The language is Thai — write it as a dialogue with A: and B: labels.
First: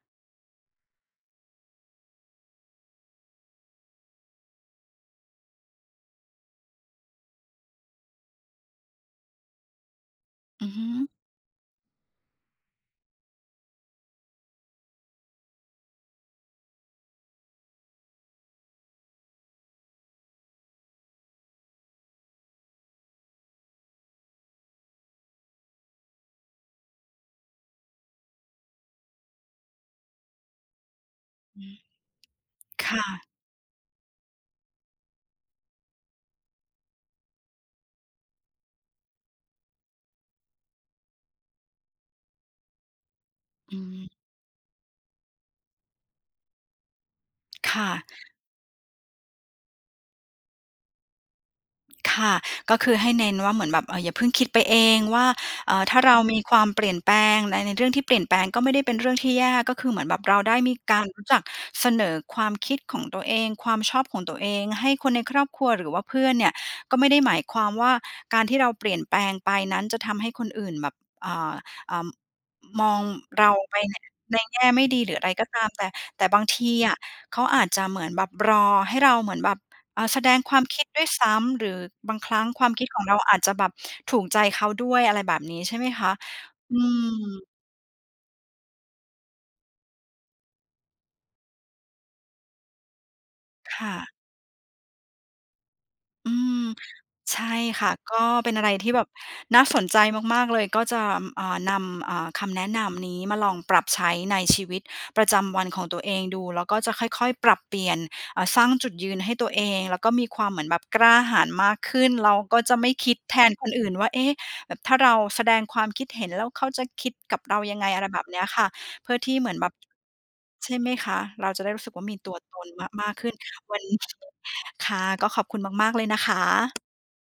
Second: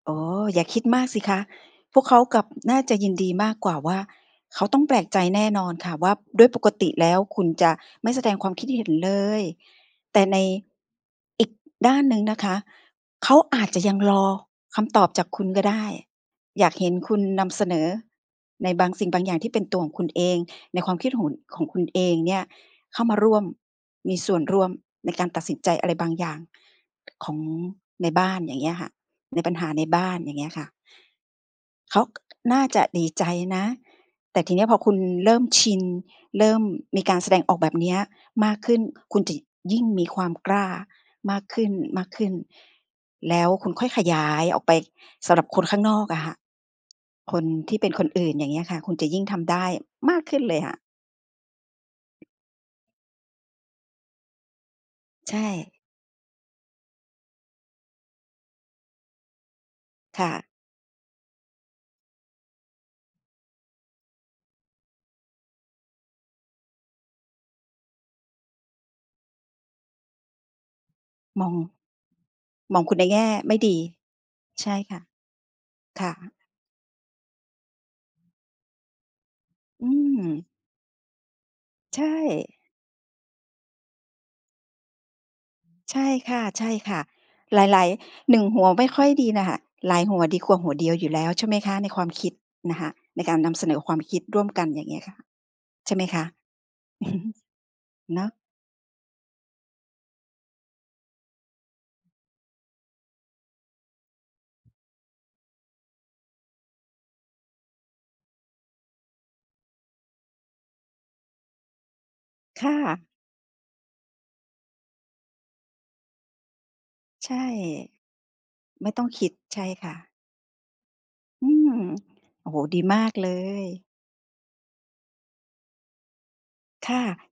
A: อ๋อ อย่าคิดมากสิคะ พวกเขากลับ น่าจะยินดีมากกว่าว่า เขาต้องแปลกใจแน่นอนค่ะว่า ด้วยปกติแล้วคุณจะไม่แสดงความคิดเห็นเลย แต่ใน
B: อือฮึ
A: อีกด้านหนึ่งนะคะ เขาอาจจะยังรอคำตอบจากคุณก็ได้ อยากเห็นคุณนำเสนอในบางสิ่งบางอย่างที่เป็นตัวของคุณเอง ในความคิดของ ของคุณเองเนี่ยเข้ามาร่วม มีส่วนร่วมในการตัดสินใจอะไรบางอย่างของในบ้าน อย่างเงี้ยค่ะ ในปัญหาในบ้าน อย่างเงี้ยค่ะ
B: อือฮึ
A: เขาน่าจะ
B: ค่
A: ดีใจ
B: ะ
A: นะ แต่ทีนี้พอคุณเริ่มชิน เริ่มมีการแสดงออกแบบนี้มากขึ้น คุณจะยิ่งมีความกล้ามากขึ้น ๆ แล้วคุ
B: อ
A: ณ
B: ื
A: ค่อยข
B: ม
A: ยายออกไปสำหรับคนข้างนอกอะค่ะ คน
B: ค
A: ที่
B: ่
A: เป็น
B: ะ
A: คนอื่น อย่างเงี้ยค่ะ คุณจะยิ่งทำได้มากขึ้นเลยอะ
B: ค่ะ ก็คือให้เน้นว่าเหมือนแบบ เอ่อ อย่าเพิ่งคิดไปเองว่า
A: ใช
B: อ
A: ่
B: ่า ถ้าเรามีความเปลี่ยนแปลงใน ในเรื่องที่เปลี่ยนแปลงก็ไม่ได้เป็นเรื่องที่แย่ ก็คือเหมือนแบ
A: ค
B: บ
A: ่
B: เรา
A: ะ
B: ได้มีการรู้จักเสนอความคิดของตัวเอง ความชอบของตัวเองให้คนในครอบครัวหรือว่าเพื่อนเนี่ยก็ไม่ได้หมายความว่า การที่เราเปลี่ยนแปลงไปนั้นจะทำให้คนอื่นแบบ อ่
A: มอ
B: า
A: ง
B: อ่า อ
A: ม
B: ม
A: องคุ
B: อ
A: ณใ
B: ง
A: นแง่
B: เร
A: ไม
B: า
A: ่ด
B: ไป
A: ี
B: ใน ในแง
A: ใ
B: ่
A: ช่
B: ไม่
A: ค
B: ด
A: ่
B: ี
A: ะ
B: หรืออะไรก็ตามแต่
A: ค่
B: แต่
A: ะ
B: บางทีอะเขาอาจจะเหมือนแบบรอให้เราเหมือนแบบ
A: อื
B: อ่า แสดง
A: ม
B: ความคิดด้วยซ้ำ หรือ
A: ใช
B: บางครั้ง
A: ่
B: ความคิดของเราอาจจะแบบถูกใจเขาด้วย อะไรแบบนี้ ใช่ไหม
A: ใช
B: ค
A: ่
B: ะ
A: ค
B: อื
A: ่ะ
B: ม
A: ๆ หลาย ๆ หนึ่งหัวไม่ค่อยดีน่ะค่ะ หลายหัวดีกว่าหัวเดียวอยู่แล้ว ใช่ไหมคะ ในความคิดนะคะ ในการนำเส
B: ค
A: นอค
B: ่
A: วาม
B: ะ
A: คิดร่วมกัน อย่างเงี้ยค่ะ ใช่ไหมคะ?
B: อืม ใช่ค่ะ ก็
A: เนาะ
B: เป็นอะไรที่แบบน่าสนใจมาก ๆ เลย ก็จะ อ่า นำ อ่า คำแนะนำนี้มาลองปรับใช้ในชีวิตประจำวันของตัวเองดู แล้วก็จะค่อย ๆ ปรับเปลี่ยน เอ่อ สร้างจุดยืนให้ตัวเอง แล้วก็มีความเหมือนแบบกล้าหาญมากขึ้น แล้วก็
A: ค่
B: จะไม่
A: ะ
B: คิดแทนคนอื่นว่า "เอ๊ะ แบบถ้าเราแสดงความคิดเห็น แล้วเขาจะคิด
A: ใช
B: กับ
A: ่
B: เรายังไง" อะไรแบบนี้ค่ะ
A: ไม่ต้อ
B: เ
A: ง
B: พื่อ
A: คิ
B: ท
A: ด
B: ี่เหมื
A: ใ
B: อ
A: ช
B: นแ
A: ่
B: บบ
A: ค่ะ
B: ใช่ไหมคะ เ
A: อ
B: ร
A: ื
B: าจะได้
A: อ
B: รู้สึกว่ามีตัว
A: โอ้
B: ต
A: โฮ
B: น
A: ดี
B: ม
A: ม
B: ม
A: า
B: า
A: ก
B: กข
A: เ
B: ึ
A: ล
B: ้น
A: ย
B: วัน ค่ะ ก็ขอบคุณมาก ๆ เลยนะคะ
A: ค่ะ